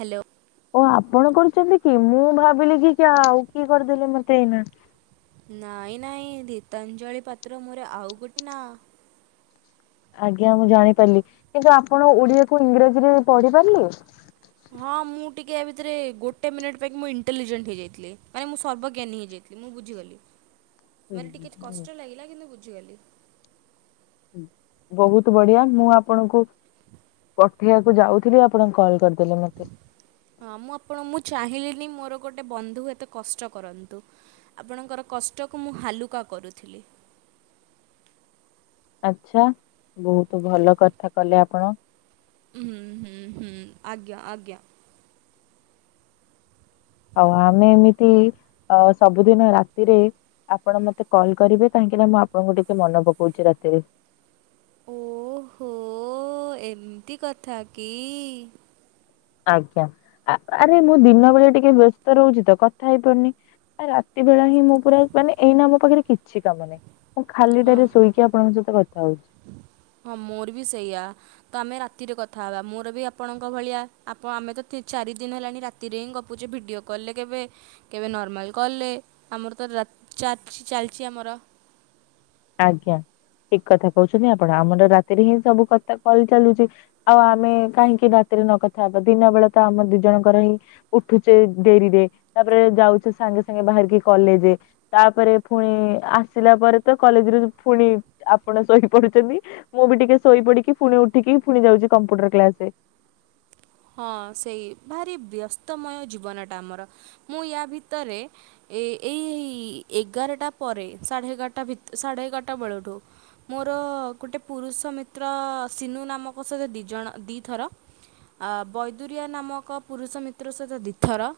Hello ଓ ଆପଣ କରୁଛନ୍ତି କି ମୁଁ ଭାବିଲି କି କି ଆଉ କିଏ କରିଦେଲେ ମତେ ଏଇନା ନାଇଁ ନାଇଁ ଧୀତାଞ୍ଜଳି ପାତ୍ର ମୋର ଆଉ ଗୋଟେ ନା ଆଜ୍ଞା ମୁଁ ଜାଣି ପାରିଲି କିନ୍ତୁ ଆପଣ ଓଡିଆକୁ ଇଂରାଜୀରେ ପଢି ପାରିଲେ ହଁ ମୁଁ ଟିକେ ଏ ଭିତରେ ଗୋଟେ ମିନିଟ୍ ପାଇଁକି ମୁଁ ଇଣ୍ଟେଲିଜେଣ୍ଟ ହେଇଯାଇଥିଲ ମାନେ ମୁଁ ସର୍ବଜ୍ଞାନୀ ହେଇଯାଇଥିଲି ମୁଁ ବୁଝିଗଲି ତୁମର ଟିକେ କଷ୍ଟ ଲାଗିଲା କିନ୍ତୁ ବୁଝିଗଲି ବହୁତ ବଢିଆ ମୁଁ ଆପଣଙ୍କୁ [inaudible] ପଠେଇଆକୁ ଯାଉଥିଲି ଆପଣଙ୍କୁ କଲ୍ କରିଦେଲେ ମତେ ହଁ ମୁଁ ଆପଣ ମୁଁ ଚାହିଁଲିିନି ମୋର ଗୋଟେ ବନ୍ଧୁ ଏତେ କଷ୍ଟ କରନ୍ତୁ ଆପଣଙ୍କର କଷ୍ଟକୁ ମୁଁ ହାଲୁକା କରୁଥିଲି ଆଛା ବହୁତ ଭଲ କଥା କଲେ ଆପଣ ହୁ ହୁଁ ହୁଁ ଆଜ୍ଞା ଆଜ୍ଞା ହଉ ଆମେ ଏମିତି ଅ ସବୁଦିନ ରାତିରେ ଆପଣ ମତେ କଲ୍ କରିବେ କାହିଁକି ନା ମୁଁ ଆପଣଙ୍କୁ ଟିକେ ମନେ ପକଉଛି ରାତିରେ ଓହୋ ଏମିତି କଥା କି ଆଜ୍ଞା ଆ ଆରେ ମୁଁ ଦିନ ବଳିଆ ଟିକେ ବ୍ୟସ୍ତ ରହୁଛି ତ କଥା ହେଇପାରୁନି ଆ ରାତି ବେଳା ହିଁ ମୁଁ ପୁରା ମାନେ ଏଇନା ମୋ ପାଖରେ କିଛି କାମ ନାହିଁ ମୁଁ ଖାଲି ଟାରେ ହଁ ଶୋଇକି ଆପଣଙ୍କ ସହିତ କଥା ହଉଛି ହଁ ମୋର ବି ସେଇଆ ତ ଆମେ ରାତିରେ କଥା ହବା ମୋର ବି ଆପଣଙ୍କ ଭଳିଆ ଆପ ଆମେ ତ ଠିକ୍ ଚାରି ଦିନ ହେଲାଣି ରାତି ତିରେ ହିଁ ଗପୁଛେ ଭିଡ଼ିଓ କଲେ କେବେ କେବେ ନର୍ମାଲ କଲେ ଆମର ତ ରାଆ ଚାଲି ଚାଲିଛି ଆମର ଆଜ୍ଞା ଠିକ କଥା କହୁଛନ୍ତି ଆପଣ ଆମର ରାତିରେ ହିଁ ସବୁ କଥା କହିଚଲୁଛି ଆଉ ଆମେ କାହିଁକି ରାତିରେ ନକଥା ହବା ଦିନ ବେଳେ ତ ଆମ ଦି ଜଣଙ୍କର ହିଁ ଉଠୁଛେ ଡେରିରେ ତାପରେ ଯାଉଛେ ସାଙ୍ଗେ ସାଙ୍ଗେ ବାହାରିକି କଲେଜେ ତାପରେ ଫୁଣି ଆସିଲା ପରେ ତ କଲେଜ ରୁ ଫୁଣି ଆପଣ ଶୋଇପଡୁଛନ୍ତି ମୁଁ ବି ଟିକେ ଶୋଇ ପଡିକି ଫୁଣି ଉଠିକି ଫୁଣି ଯାଉଛି କମ୍ପ୍ୟୁଟର କ୍ଲାସ ରେ ହଁ ସେଇ ଭାରି ବ୍ୟସ୍ତମୟ ଜୀବନଟା ଆମର ମୁଁ ୟା ଭିତରେ ଏ ଏଇଇ ଏଗାରଟା ପରେ ସାଢେ ଏଗାରଟା ଭିତ ସାଢେ ଏଗାରଟା ବେଳଠୁ ମୋର ଗୋଟେ ପୁରୁଷ ମିତ୍ର ସିନୁ ନାମକ ସହିତ ଦିଜଣ ଦିଥର ଆ ବୈଦୁରିଆ ନାମକ ପୁରୁଷ ମିତ୍ର ସହିତ ଦିଥର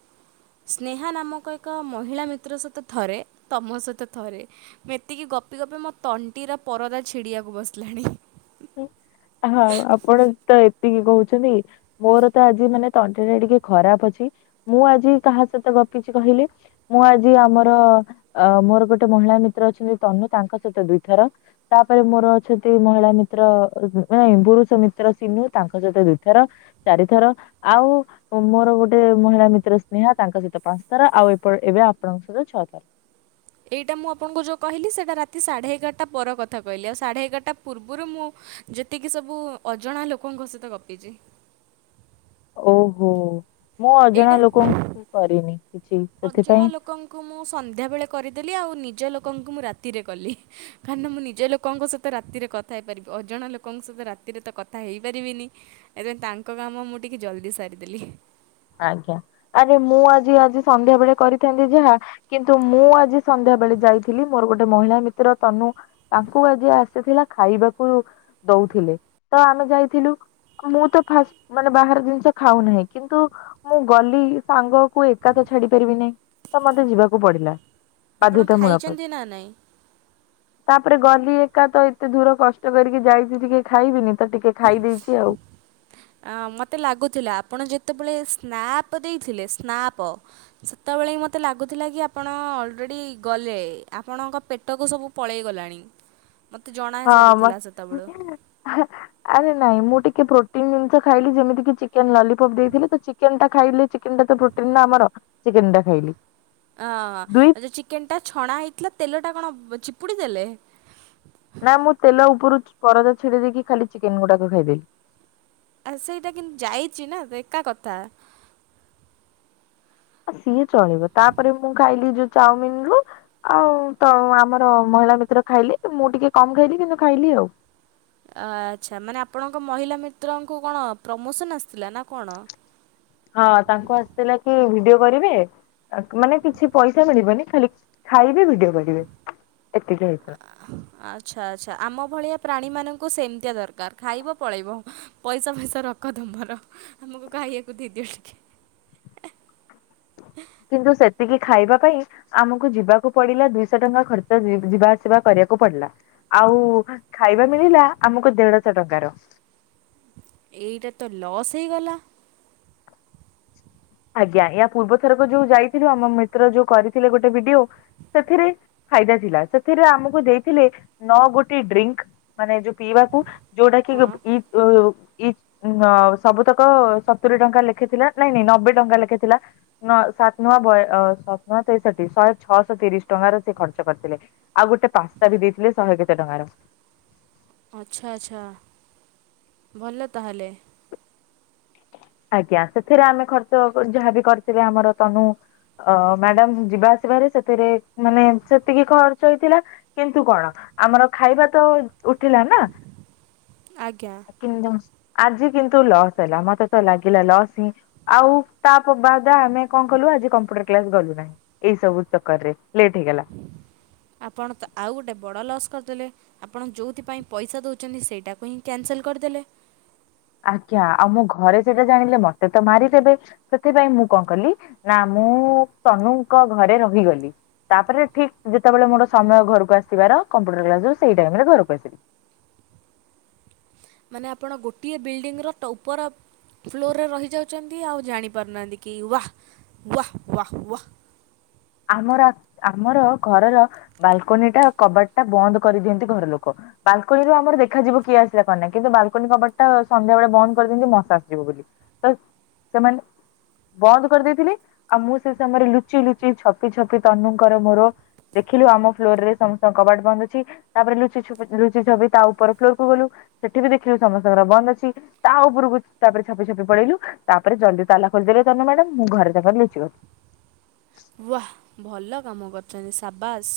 ସ୍ନେହା ନାମକ ଏକ ମହିଳା ମିତ୍ର ସହିତ ଥରେ ତମ ସହିତ ଥରେ ଏତିକି ଗପି ଗପି ମୋ ତଣ୍ଟିର ପରଦା ଛିଡିବାକୁ ବସିଲାଣି ହଁ ଆପଣ ତ ଏତିକି କହୁଛନ୍ତି ମୋର ତ ଆଜି ମାନେ ତଣ୍ଟିଟା ଟିକେ ଖରାପ ଅଛି ମୁଁ ଆଜି କାହା ସହିତ ଗପିଛି କହିଲେ? ମୁଁ ଆଜି ଆମର ଅ ମୋର ଗୋଟେ ମହିଳା ମିତ୍ର ଅଛନ୍ତି ତନୁ ତାଙ୍କ ସହିତ ଦୁଇଥର ତାପରେ ମୋର ଅଛନ୍ତି ମହିଳା ମି ତ୍ର ମାନେ ପୁରୁଷ ମିତ୍ର ସିନୁ ତାଙ୍କ ସହିତ ଦୁଇଥର ଚାରିଥର ଆଉ ମୋର ଗୋଟେ ମହିଳା ମିତ୍ର ସ୍ନେହଁ, ତାଙ୍କ ସହିତ ପାଞ୍ଚ ଥର ଆଉ ଏପଟ ଏବେ ଆପଣଙ୍କ ସହିତ ଛଅ ଥର। ଏଇଟା ମୁଁ ଆପଣଙ୍କୁ ଯଉ କହିଲି ସେଟା ରାତି ସାଢ଼େ ଏଗାରଟା ପର କଥା କହିଲି ଆଉ ସାଢ଼େ ଏଗାରଟା ପୂର୍ବରୁ ମୁଁ ଯେତିକି ସବୁ ଅଜଣା ଲୋକଙ୍କ ସହିତ ଗପିଛି। ଓହୋ ମୁଁ ଏଇଟା ଅଜଣା ଲୋକଙ୍କୁ କରିନି କିଛି। ଅଜଣା ସେଥିପାଇଁ ଲୋକଙ୍କ କୁ ମୁଁ ସନ୍ଧ୍ୟାବେଳେ କରିଦେଲି ଆଉ ନିଜ ଲୋକଙ୍କୁ ମୁଁ ରାତିରେ କଲି କାହିଁକିନା ମୁଁ ନିଜ ଲୋକଙ୍କ ସ ତ ରାତିରେ କଥା ହେଇପାରିବି ଅଜଣା ଲୋକଙ୍କ ସହିତ ରାତିରେ ତ କଥା ହେଇପାରିବିନି। ଏତିପାଇଁ ତାଙ୍କ କାମ ମୁଁ ଟିକେ ଜଲ୍ଦି ସାରିଦେଲି। ଆଜ୍ଞା ଆରେ ମୁଁ ଆଜି ଆଜି ସନ୍ଧ୍ୟା ବେଳେ କରିଥାନ୍ତି ଯାହା କିନ୍ତୁ ମୁଁ ଆଜି ସନ୍ଧ୍ୟା ବେଳେ ଯାଇଥିଲି ମୋର ଗୋଟେ ମହିଳା ମିତ୍ର ତନୁ ତାଙ୍କୁ ଆଜି ସେ ଥିଲା ଖାଇବାକୁ ଦଉଥିଲେ ତ ଆମେ ଯାଇଥିଲୁ। ମୁଁ ତ ଫାଷ୍ଟ ମାନେ ବାହାର ଜିନିଷ ଖାଉ ନାହିଁ କିନ୍ତୁ ମୁଁ ଗଲି ସାଙ୍ଗକୁ ଏକା ତ ଛାଡି ପାରିବି ନାହିଁ ତ ମତେ ଯିବାକୁ ପଡିଲା। ଆପଣ ବାଧ୍ୟତା ମୁଳଫତ। ଖାଇଛନ୍ତି ନା ନାହିଁ ତାପରେ ଗଲି ଏକା ତ ଏତେ ଦୂର କଷ୍ଟ କରିକି ଯାଇଛି ଟିକେ ଖାଇବିନି ତ ଟିକେ ଖାଇ ଦେଇଛି ଆଉ। ଅ ମତେ ଲାଗୁଥିଲା ଆପଣ ଯେତେବେଳେ ସ୍ନାପ ଦେଇଥିଲେ ସ୍ନାପ ସେତେବେଳେ ମୋତେ ଲାଗୁଥିଲା କି ଆପଣ ଅଲରେଡ଼ି ଗଲେ ଆପଣଙ୍କ ପେଟକୁ ସବୁ ପଳେଇ ଗଲାଣି। ମତେ ଜଣା ହଁ ସରିଥିଲା ସେତେବେଳୁ। ମତେ ଆରେ ନାଇଁ ମୁଁ ଟିକେ ପ୍ରୋଟିନ ଜିନିଷ ଖାଇଲି ଯେମିତି କି ଚି ଚିକେନ ଲଲିପପ ଦେଇଥିଲେ ତ ଚିକେନ ଟା ଖାଇଲି ଚିକେନ୍ ଟା ତ ପ୍ରୋଟିନ ନା ଆମରଚିକେନ ଟା ଖାଇଲି। ଦୁଇ ଆଁ ଯଉ ଚିକେନଟା ଛଣା ହେଇଥିଲା ତେଲଟା କଣ ଚିପୁଡ଼ି ଦେଲେ? ନା ମୁଁ ତେଲ ଉପରୁ ପରଦା ଛିଡେଇ ଦେଇକି ଖାଲି ଚିକେନ ଗୁଡାକ ଖାଇଦେଲି। ଆ ସେଇଟା କିନ୍ତୁ ଯାଇଛି ନା ଏକା କଥା। ଆ ସିଏ ଚଳିବ ତାପରେ ମୁଁ ଖାଇଲି ଯୋଉ ଚାଉମିନ ରୁ ଆଉ ତ ଆମର ମହିଳା ମିତ୍ର ଖାଇଲେ ମୁଁ ଟିକେ କମ ଖାଇଲି କିନ୍ତୁ ଖାଇଲି ଆଉ। ଆଚ୍ଛା ମାନେ ଆପଣଙ୍କ ମହିଳା ମିତ୍ରଙ୍କୁ କଣ ପ୍ରମୋସନ୍ ଆସିଥିଲା ନା କଣ? ହଁ ତାଙ୍କୁ ଆସିଥିଲା କି ଭିଡିଓ କରିବେ ମାନେ କିଛି ପଇସା ମିଳିବନି ଖାଲି ଖାଇବେ ଭିଡିଓ କରି ଏତିକି ହେଇଥିଲା। ଆଚ୍ଛା ଆଚ୍ଛା ଆମ ଭଳିଆ ପ୍ରାଣୀ ମାନଙ୍କୁ ସେମିତିଆ ଦରକାର ଖାଇବ ପଳେଇବ। ପଇସା ଫଇସା ରଖ ତୁମର ଆମକୁ ଖାଇବାକୁ ଦେଇଦିଅ ଟିକେ। କିନ୍ତୁ ସେତିକି ଖାଇବା ପାଇଁ ଆମକୁ ଯିବାକୁ ପଡିଲା ଦୁଇଶହ ଟଙ୍କା ଖର୍ଚ୍ଚ ଯିବା ଆସିବା କରିବାକୁ ପଡିଲା। ଆଉ ଖାଇବା ମିଳିଲା ଆମକୁ ଦେଢଶହ ଟଙ୍କାର। ଏଇଟା ତ ଲସ୍ ହେଇଗଲା। ଆଜ୍ଞା ୟା ପୂର୍ବଥରକ ଯୋଉ ଯାଇଥିଲୁ ଆମ ମିତ୍ର ଯୋଉ କରିଥିଲେ ଗୋଟେ ଭିଡିଓ ସେଥିରେ ଫାଇଦା ଥିଲା ସେଥିରେ ଆମକୁ ଦେଇଥିଲେ ନଅ ଗୋଟି ଡ୍ରିଙ୍କ ମାନେ ଯୋଉ ପିଇବାକୁ। ଯଉଟା ହଁ କିଇ [unintelligible] ସବୁତକ ସତୁରି ଟଙ୍କା ଲେଖେଥିଲା ନାଇଁ ନାଇଁ ନବେ ଟଙ୍କା ଲେଖାଏ ଥିଲା। ନ ସାତ ନୂଆ ବୟ ସାତ ନୂଆ ତେଷଠି ଶହେ ଛଅଶହ ତିରିଶ ଟଙ୍କାର ସେ ଖର୍ଚ୍ଚ କରିଥିଲେ। ଆଉ ଗୋଟେ ପାସ୍ତା ବି ଦେଇଥିଲେ ଶହେ କେତେ ଟଙ୍କାର। ଆଚ୍ଛା ଆଚ୍ଛା ଭଲ ତାହେଲେ। ଆଜ୍ଞା ସେଥିରେ ଆମେ ଖର୍ଚ୍ଚ ଯାହାବି କରିିଥିଲେ ଆମର ତନୁ ଅ ମ୍ୟାଡାମ ଯିବା ଆସିବାରେ ସେଥିରେ ମାନେ ସେତିକି ଖର୍ଚ୍ଚ ହେଇଥିଲା। କିନ୍ତୁ କଣ ଆମର ଖାଇବା ତ ଉଠିଲା ନା। ଆଜ୍ଞା। କିନ୍ତୁ ଆଜି କିନ୍ତୁ ଲସ୍ ହେଲା ମତେ ତ ଲାଗିଲା ଲସ୍ ହିଁ ଆଉ ତା ବାଦ ଆମେ କଣ କଲୁ ଆଜି କମ୍ପ୍ୟୁଟର କ୍ଲାସ ଗଲୁ ନାହିଁ। ଏଇ ସବୁ ଚକର ରେ ଲେଟ୍ ହେଇଗଲା। ଆପଣ ତ ଆଉ ଗୋଟେ ବଡ ଲସ୍ କରିଦେଲେ। ଆପଣ ଯୋଉଥିପାଇଁ ପଇସା ଦଉଛନ୍ତି ସେଇଟାକୁ ହିଁ କ୍ୟାନସେଲ୍ କରିଦେଲେ। ଆଜ୍ଞା ଆଉ ମୋ ଘରେ ସେଟା ଜାଣିଲେ ମତେ ତ ମାରିଦେବେ। ସେଥିପାଇଁ ମୁଁ କଅଁ କଲି ନା ମୁଁ ତନୁଙ୍କ ଘରେ ରହିଗଲି। ତାପରେ ଠିକ୍ ଯେତେବେଳେ ମୋର ସମୟ ଘରକୁ ଆସିବାର କମ୍ପ୍ୟୁଟର କ୍ଲାସ ରୁ ସେଇ ଟାଇମ ରେ ଘରକୁ ଆସିଲି। ମାନେ ଆପଣ ଗୋଟିଏ ବିଲ୍ଡିଂର ଟଉପର ଫ୍ଲୋରରେ ରହିଯାଉଛନ୍ତି ଆଉ ଜାଣିପାରୁନାହାନ୍ତି କି ୱାହ ୱାହ ୱାହ ୱାହ। ଆମର ଆମର ଘରର ବାଲକୁନି ଟା କବାଟ ଟା ବନ୍ଦ କରିଦିଅନ୍ତି ଘର ଲୋକ। ବାଲକୁନିରୁ ଆମର ଦେଖାଯିବ କିଏ ଆସିଲା କଣ ନାଇ କିନ୍ତୁ ବାଲକୁନି କବାଟ ଟା ସନ୍ଧ୍ୟାବେଳେ ବନ୍ଦ କରିଦିଅନ୍ତି ମଶା ଆସିଯିବ ବୋଲି। ତ ସେମାନେ ବନ୍ଦ କରିଦେଇଥିଲେ ଆଉ ମୁଁ ସେ ସମୟରେ ଲୁଚି ଲୁ ଚି ଛପି ଛପି ତନୁଙ୍କର ମୋର ଦେଖିଲୁ ଆମ ଫ୍ଲୋର ରେ ସମସ୍ତଙ୍କ କବାଟ ବନ୍ଦ ଅଛି। ତାପରେ ଲୁଚି ଛପି ଲୁଚି ଛପି ତା ଉପର ଫ୍ଲୋର କୁ ଗଲୁ ସେଠି ବି ଦେଖିଲୁ ସମସ୍ତଙ୍କର ବନ୍ଦ ଅଛି। ତା ଉପରକୁ ତାପରେ ଛପି ଛପି ପଳେଇଲୁ ତାପରେ ଜଲ୍ଦି ତାଲା ଖୋଲିଦେଲେ ତନୁ ମ୍ୟାଡାମ ମୁଁ ଘରେ ତାଙ୍କର ଲୁଚି ଗଲି। ୱା ଭଲ କାମ କରୁଚ଼ନ୍ତି ସାବାସ୍।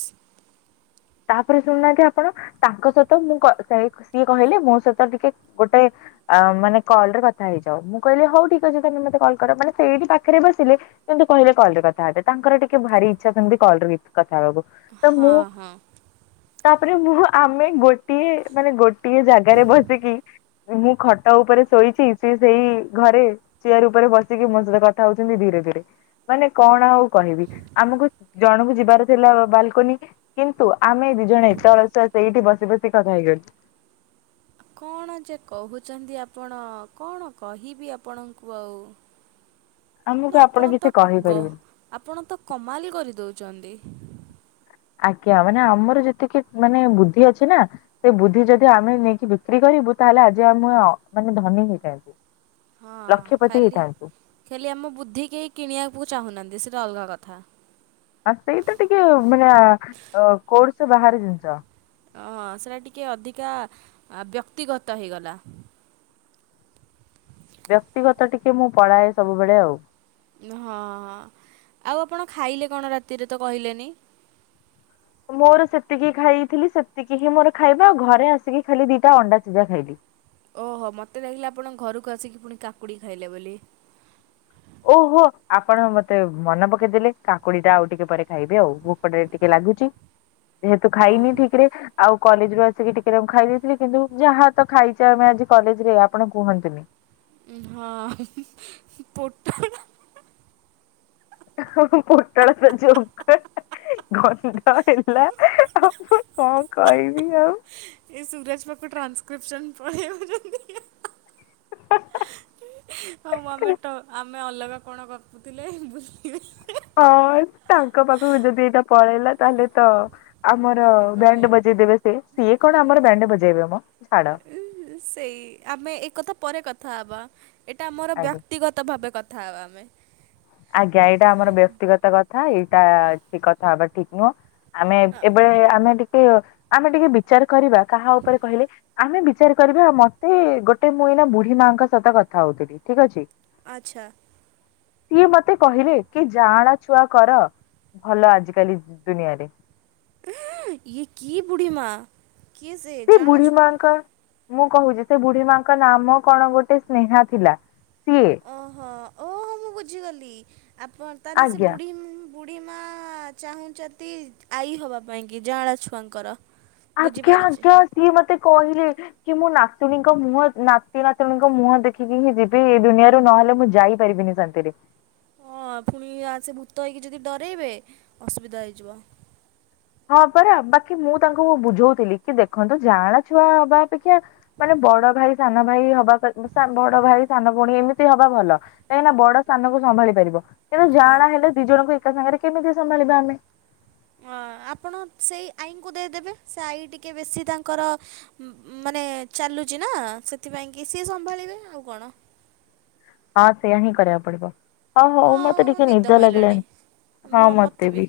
ତାପରେ ଶୁଣୁନାହାନ୍ତି ଆପଣ ତାଙ୍କ ସହିତ ମୁଁ ସିଏ କହିଲେ ମୋ ସହିତ ଟିକେ ଗୋଟେ ଅ ମାନେ କଲରେ କଥା ହେଇଯାଅ ମୁଁ କହିଲି ହଉ ଠିକ୍ ଅଛି ତମେ ମତେ କଲ୍ କର ମାନେ ସେଇଠି ପାଖରେ ବସିଲେ। କିନ୍ତୁ କହିଲେ କଲ ରେ କଥା ହେବେ ତାଙ୍କର ଟିକେ ଭାରି ଇଚ୍ଛା ସେମିତି କଲରେ କଥା ହେବାକୁ ତ ହଁ ମୁଁ ହଁ ତାପରେ ମୁ ଆମେ ଗୋଟିଏ ମାନେ ଗୋଟିଏ ଜାଗାରେ ବସିକି ମୁଁ ଖଟ ଉପରେ ଶୋଇଚି ସେ ସେଇ ଘରେ ଚେୟାର ଉପରେ ବସିକି ମୋ ସହିତ କଥା ହଉଛନ୍ତି ଧୀରେ ଧୀରେ। ମାନେ କଣ ଆଉ କହିବି ଆମକୁ ଜଣକୁ ଯିବାର ଥିଲା ବାଲକୁନି। କିନ୍ତୁ ଆମେ ଦି ଜଣ ଏତେ ଅଳସୁଆ ସେଇଠି ବସି ବସି କଥା ହେଇଗଲୁ। କଣ ଯେ କହୁଛନ୍ତି ଆପଣ କଣ କହିବି ଆପଣଙ୍କୁ ଆଉ ଆମକୁ ନା ଆପଣ କିଛି ତ ଗ କହିପାରିବେନି। ଆପଣ ତ କମାଲ ହି କରିଦଉଚନ୍ତି। ଆଜ୍ଞା ମାନେ ଆମର ଯେତିକି ମାନେ ବୁଦ୍ଧି ଅଛି ନା ସେ ବୁଦ୍ଧି ଯଦି ଆମେ ନେଇକି ବିକ୍ରି କରିବୁ ତାହେଲେ ଆଜି ଆମ ମାନେ ଧନୀ ହେଇଥାନ୍ତୁ। ହଁ ଲକ୍ଷପତି ଖାଲି ହେଇଥାନ୍ତୁ। ଖାଲି ଆମ ବୁଦ୍ଧି କେହି କିଣିବାକୁ ଚାହୁଁନାହାନ୍ତି ସେଇଟା ଅଲଗା କଥା। ଆ ସେଇ ତ ଟିକେ ମାନେ କୋଡଶ ବାହରେ ଜିନିଷ। ହଁ ସେଇଟା ଟିକେ ଅଧିକା ବ୍ୟକ୍ତିଗତ ହେଇଗଲା। ବ୍ୟକ୍ତିଗତ ଟିକେ ମୁଁ ପଳାଏ ସବୁବେଳେ ଆଉ ହଁ ଆଉ ଆପଣ ଖାଇଲେ କଣ ରାତିରେ ତ କହିଲେନି। ମୋର ସେତିକି ଖାଇଥିଲି ସେତିକି ହିଁ ମୋର ଖାଇବା ଆଉ ଘରେ ଆସିକି ଖାଲି ଦିଟା ଅଣ୍ଡା ସିଜା ଖାଇଲି। ଓହୋ ମୋତେ ଲାଗିଲା ଆପଣ ଘରକୁ ଆସିକି ପୁଣି କାକୁଡି ଖାଇଲେ ବୋଲି। ଓହୋ ଆପଣ ମତେ ମନେ ପକେଇଦେଲେ କାକୁଡି ଟା ଆଉ ଟିକେ ପରେ ଖାଇବେ ଆଉ ପଟରେ ଟିକେ ଲାଗୁଛି ଯେହେତୁ ହଁ ଖାଇନି ଠିକ ରେ ଆଉ କଲେଜ ରୁ ଆସିକି ଟିକେ ଖାଇ ଦେଇେଇଥିଲି କିନ୍ତୁ ଯାହା ତ ଖାଇଚେ ଆମେ ଆଜି କଲେଜ ରେ ଆପଣ କୁହନ୍ତୁନି। ହଁ ପୋଟଳ ପଟଳଛି [unintelligible] ଗନ୍ଧ ହେଲା ଆଉ ମୁ କଣ କହିବି ଆଉ ଏ ସୂୁରଜ ପାଖୁ ଟ୍ରାସକ୍ରିପସନ୍ ପଳେଇ ଆଉଚନ୍ତି। [unintelligible] ମମେ ତ ଆମେ ଆମେ ଅଲଗା କଣ କରପୁଥିଲେ ବୁଲିଚାଲି। ହଁ ତାଙ୍କ ପାଖକୁ ଯଦି ଏଇଟା ପଳେଇଲା ତାହେଲେ ତ ଆମର ବ୍ୟାଣ୍ଡ ବଜେଇଦେବେ ସେ ସିଏ କଣ ଆମର ବ୍ୟାଣ୍ଡ ବଜେଇବେ ମ ସଡ। ସେଇ ଆମେ ଏକଥା ପରେ କଥା ହବା ଏଟା ଆମର ଆଜ୍ଞା ବ୍ୟକ୍ତିଗତ ଭାବେ କ ଥା ଆମେ ଆଜ୍ଞା ଏଇଟା ଆମର ବ୍ୟକ୍ତିଗତ କଥା ଏଇଟା କଥା ହବା ଠିକ୍‌ ନୁହଁ। ଆମେ ହଁ ଏବେ ଆମେ ଟିକେ ଆମେ ଟିକେ ବିଚାର କରିବା କାହା ଉପରେ କହିଲେ? ଆମେ ବିଚାର କରିବା ମତେ ଗୋଟେ ମୁଇନା ବୁଢୀ ମାଙ୍କ ସହିତ କଥା ହଉଥିଲି ଠିକ୍ ଅଛି। ଆଚ୍ଛା। ସିଏ ମତେ କହିଲେ କି ଜାଆଁଳା ଛୁଆ କର ଭଲ ଆଜିକାଲି ଦୁନିଆରେ। ଇଏ କି ବୁଢ଼ୀ ମା। କିଏ ସେ ଜାଆଁଳ ବୁଢ଼ୀ ଛୁଆ ମାଙ୍କ ମୁଁ କହୁଛି ସେ ବୁଢୀ ମାଙ୍କ ନାମ କଣ ଗୋଟେ ସ୍ନେହା ଥିଲା ସିଏ ଓହୋ ଓହୋ ମୁଁ ବୁଝିଗଲି ଆପଣ ତାହେଲେ ସେ ଆଜ୍ଞା ବୁଢ଼ୀ ବୁଢ଼ୀ ମା ଚାହୁଁଛନ୍ତି ଆଈ ହେବା ପାଇଁ କିି ଜାଆଁଳା ଛୁଆଙ୍କର ଆଜ୍ଞା ବୁଝିପାରୁଛି। ଆଜ୍ଞା ସିଏ ମତେ କହିଲେ। କି ମୁଁ ନାତୁଣୀଙ୍କ ମୁହଁ ନାତି ନାତୁଣୀଙ୍କ ମୁହଁ ଦେଖିକି ହିଁ ଯିବି ଏଇ ଦୁନିଆରୁ ନହଲେ ମୁଁ ଯାଇପାରିବିନି। [inaudible] ହଁ ଫୁଣି ଆସି ଭୂତ ହୋଇକି ଯଦି ଡରେଇବେ ଅସୁବିଧା ହେଇଯିବ। ହଁ ପରା ବାକି ମୁଁ ତାଙ୍କୁ ବୁଝଉଥିଲି କି ଦେଖନ୍ତୁ ଜାଆଁଳା ଛୁଆ ହବା ଅପେକ୍ଷା ମାନେ ବଡ ଭାଇ ସାନ ଭାଇ ହ ବଡ ଭାଇ ସାନ ପୁଣି ଏମିତି ହବା ଭଲ କାହିଁକିନା ବଡ ସାନକୁ ସମ୍ଭାଳି ପାରିବ। କିନ୍ତୁ ହଁ। ଜାଆଁଳା ହେଲେ ଦି ଜଣଙ୍କୁ ଏକା ସାଙ୍ଗରେ କେମିତି ସମ୍ଭାଳିବା ଆମେ? ଅ ଆପ ଆପଣ ସେଇ ଆଇଙ୍କୁ ଦେଇଦେବେ ସେ ଆଈ ଟିକେ ବେଶୀ ତାଙ୍କର ମା ମା ମାନେ ଚାଲୁଛି ନା ସେଥିପାଇଁ କି ସିଏ ସମ୍ଭାଳିବେ ଆଉ କଣ? ହଁ ସେୟା ହିଁ କରିବାକୁ ପଡିବ। ହଁ ହଉ ମତେ ହଁ ଟିକେ ନିଦ ମାଇଲାଣି। ଲାଗିଲଣିି ମ ହଁ ମୋତେ ମତେ ବି।